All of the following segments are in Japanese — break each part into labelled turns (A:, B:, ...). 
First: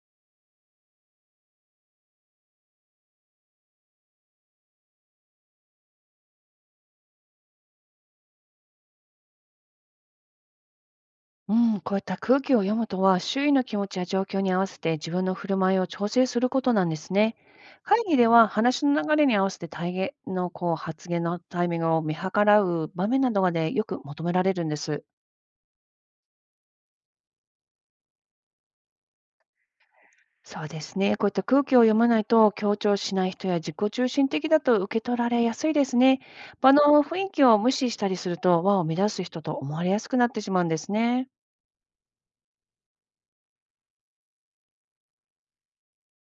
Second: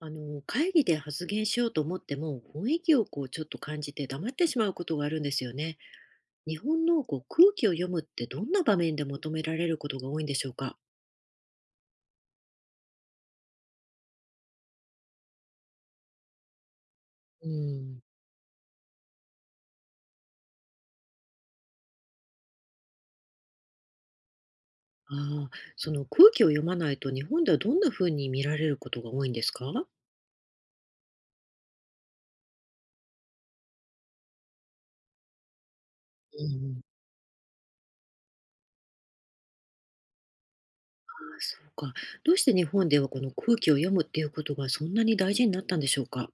A: あの会議で発言しようと思っても雰囲気をこうちょっと感じて黙ってしまうことがあるんですよね。日本のこう空気を読むってどんな場面で求められることが多いんでしょうか。
B: うん、こういった空気を読むとは、周囲の気持ちや状況に合わせて自分の振る舞いを調整することなんですね。
A: うん。
B: 会議では話の流れに合わせて体言の発言のタイミングを見計らう場面などがよく求められるんです。
A: ああ、その空気を読まないと日本ではどんな風に見られることが多いんですか。
B: そうですね。こういった空気を読まないと強調しない人や自己中心的だと受け取られやすいですね。
A: う
B: 場
A: ん。
B: の雰囲気を無視したりすると輪を乱す人と思われやすくなってしまうんです
A: ああ
B: ね。
A: そうか。どうして日本ではこの空気を読むっていうことがそんなに大事になったんでしょうか。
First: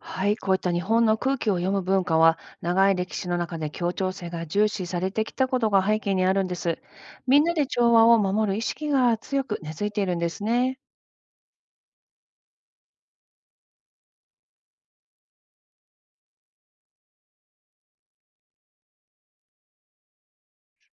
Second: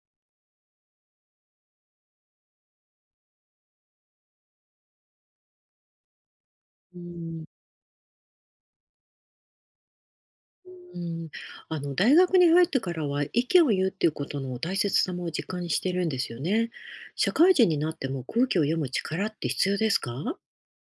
B: はい、こういった日本の空気を読む文化は、長い歴史の中で協調性が重視されてきたことが背景にあるんです。
A: う
B: み
A: ん。
B: んなで調和を守る意識が強く根付いているんですね。
A: うん、あの大学に入ってからは意見を言うっていうことの大切さも実感してるんですよね。社会人になっても空気を読む力って必要ですか？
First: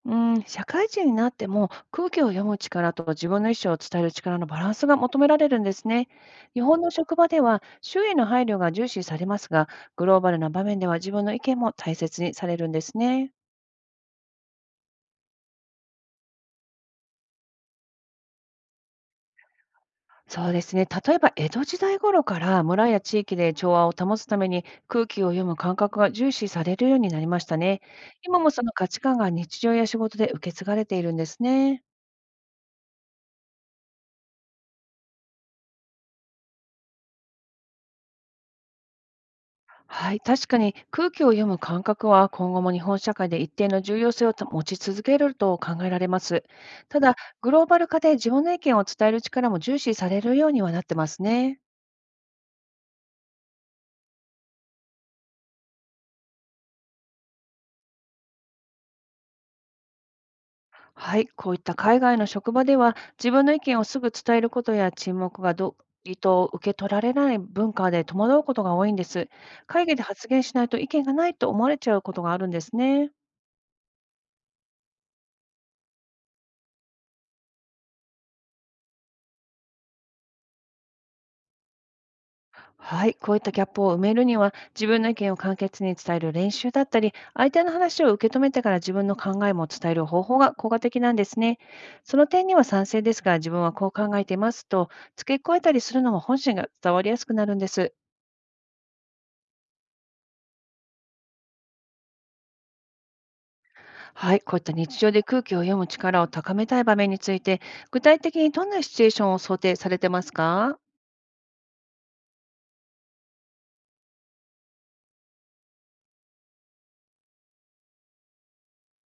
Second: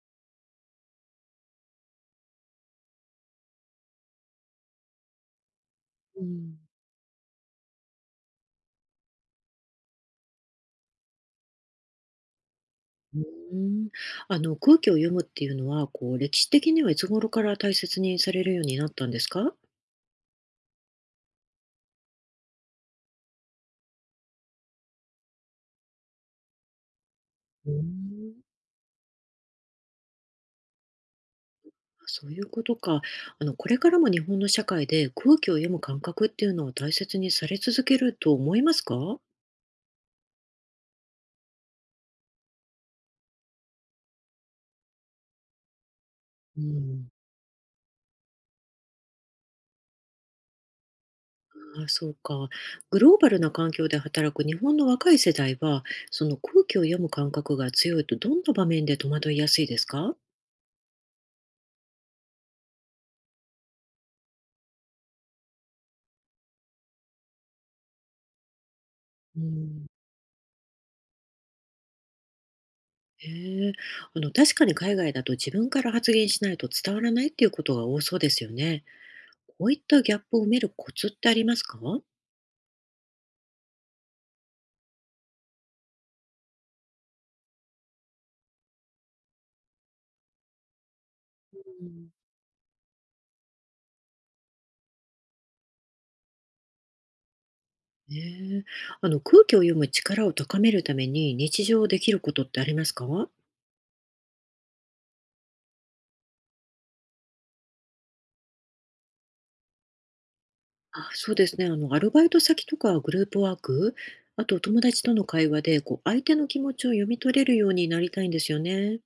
B: うん、社会人になっても空気を読む力と自分の意思を伝える力のバランスが求められるんですね。
A: うん、
B: 日本の職場では周囲の配慮が重視されますが、グローバルな場面では自分の意見も大切にされるんです
A: う
B: ね。
A: ん、あの空気を読むっていうのはこう歴史的にはいつ頃から大切にされるようになったんですか？
B: そうですね。例えば江戸時代頃から村や地域で調和を保つために空気を読む感覚が重視されるようになりました
A: う
B: ね。
A: ん。
B: 今もその価値観が日常や仕事で受け継がれているんですね。
A: そういうことか。あのこれからも日本の社会で空気を読む感覚っていうのを大切にされ続けると思いますか？
B: はい、確かに空気を読む感覚は今後も日本社会で一定の重要性を持ち続けると考えられます。
A: う
B: た
A: ん。
B: だ、グローバル化で自分の意見を伝える力も重視されるようにはなってますね。
A: ああ、そうか。グローバルな環境で働く日本の若い世代は、その空気を読む感覚が強いとどんな場面で戸惑いやすいですか？
B: はい、こういった海外の職場では、自分の意見をすぐ伝えることや沈黙が意図を受け取られない文化で戸惑うことが多いんです。
A: うん、
B: 会議で発言しないと意見がないと思われちゃうことがあるんですね。
A: へえ、あの、確かに海外だと自分から発言しないと伝わらないっていうことが多そうですよね。こういったギャップを埋めるコツってありますか？
B: はい、こういったギャップを埋めるには、自分の意見を簡潔に伝える練習だったり、相手の話を受け止めてから自分の考えも伝える方法が効果的なんです
A: う
B: ね。
A: ん。
B: その点には賛成ですが、自分はこう考えていますと付け加えたりするのも本心が伝わりやすくなるんです。
A: ねえ、あの、空気を読む力を高めるために日常できることってありますか？
B: はい、こういった日常で空気を読む力を高めたい場面について、具体的にどんなシチュエーションを想定されてますか？
A: あ、そうですね。あの、アルバイト先とかグループワーク、あと友達との会話で、こう、相手の気持ちを読み取れるようになりたいんですよね。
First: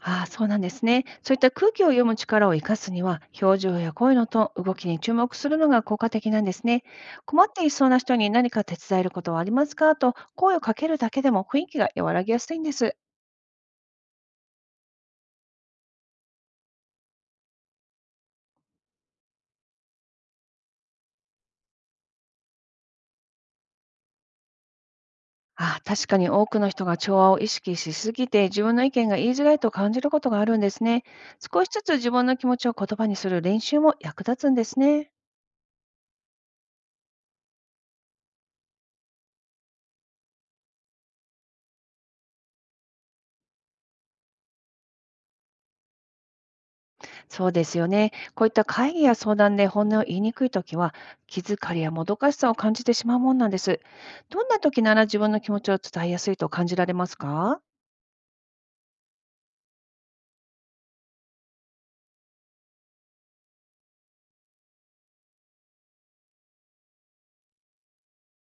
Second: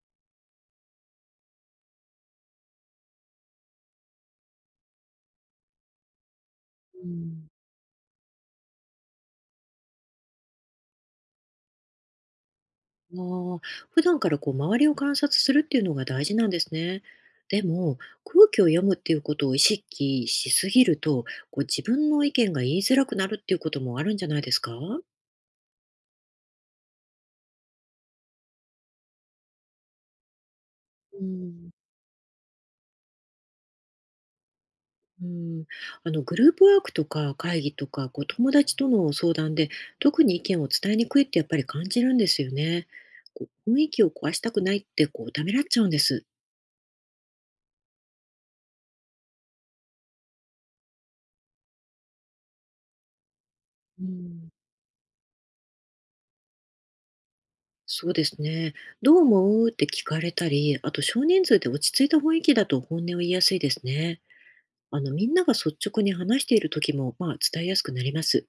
B: ああ、そうなんですね。そういった空気を読む力を活かすには、表情や声のトーン、動きに注目するのが効果的なんですね。
A: う
B: 困っ
A: ん、
B: ていそうな人に何か手伝えることはありますかと声をかけるだけでも雰囲気が和らぎやすいんです。
A: ああ、普段からこう、周りを観察するっていうのが大事なんですね。でも、空気を読むっていうことを意識しすぎると、こう、自分の意見が言いづらくなるっていうこともあるんじゃないですか？
B: ああ、確かに多くの人が調和を意識しすぎて自分の意見が言いづらいと感じることがあるんですね。
A: う
B: 少し
A: ん。
B: ずつ自分の気持ちを言葉にする練習も役立つんですね。
A: うん、あのグループワークとか会議とかこう友達との相談で特に意見を伝えにくいってやっぱり感じるんですよね。こう雰囲気を壊したくないってこうためらっちゃうんです。
B: そうですよね。こういった会議や相談で本音を言いにくいときは、気疲れやもどかしさを感じてしまうもんなんです。
A: う
B: ど
A: ん、
B: んな時なら自分の気持ちを伝えやすいと感じられますか？
A: そうですね。どう思うって聞かれたり、あと少人数で落ち着いた雰囲気だと本音を言いやすいですね。あのみんなが率直に話している時もまあ伝えやすくなります。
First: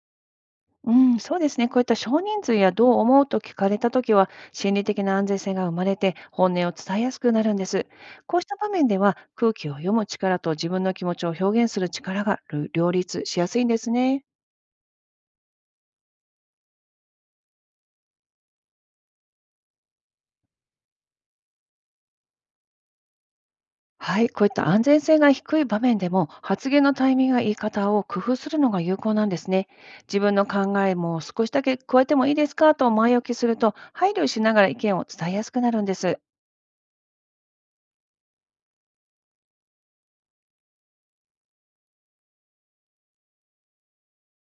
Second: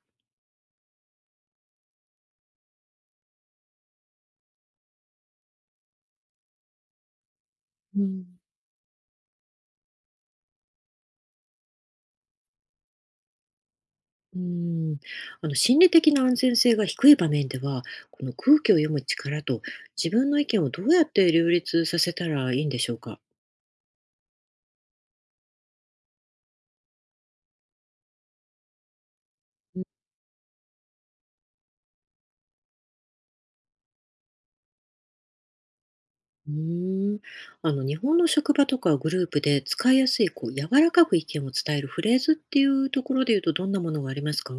B: うん、そうですね。こういった少人数やどう思うと聞かれたときは、心理的な安全性が生まれて、本音を伝えやすくなるんです。
A: う
B: こ
A: ん。
B: うした場面では、空気を読む力と自分の気持ちを表現する力が両立しやすいんですね。
A: うーん、あの心理的な安全性が低い場面では、この空気を読む力と自分の意見をどうやって両立させたらいいんでしょうか。
B: はい、こういった安全性が低い場面でも発言のタイミングや言い方を工夫するのが有効なんですね。自分の考えも少しだけ加えてもいいですかと前置きすると配慮しながら意見を伝えやすくなるんです。
A: うーん、あの日本の職場とかグループで使いやすいこう柔らかく意見を伝えるフレーズっていうところで言うとどんなものがありますか。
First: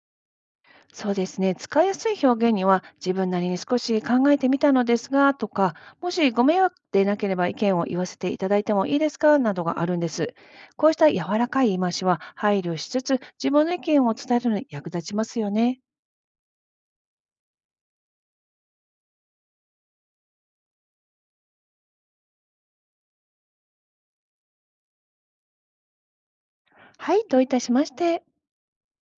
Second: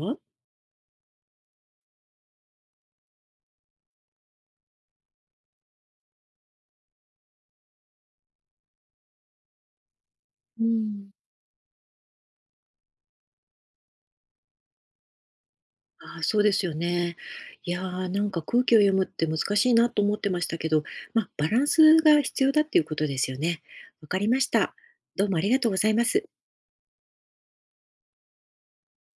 B: そうですね、使いやすい表現には自分なりに少し考えてみたのですがとか、もしご迷惑でなければ意見を言わせていただいてもいいですかなどがあるんです。
A: う
B: こうし
A: ん、
B: た柔らかい言い回しは配慮しつつ自分の意見を伝えるのに役立ちますよね。
A: ああ、そうですよね。いやー、なんか空気を読むって難しいなと思ってましたけど、まあ、バランスが必要だっていうことですよね。わかりました。どうもありがとうございます。
B: はい、どういたしまして。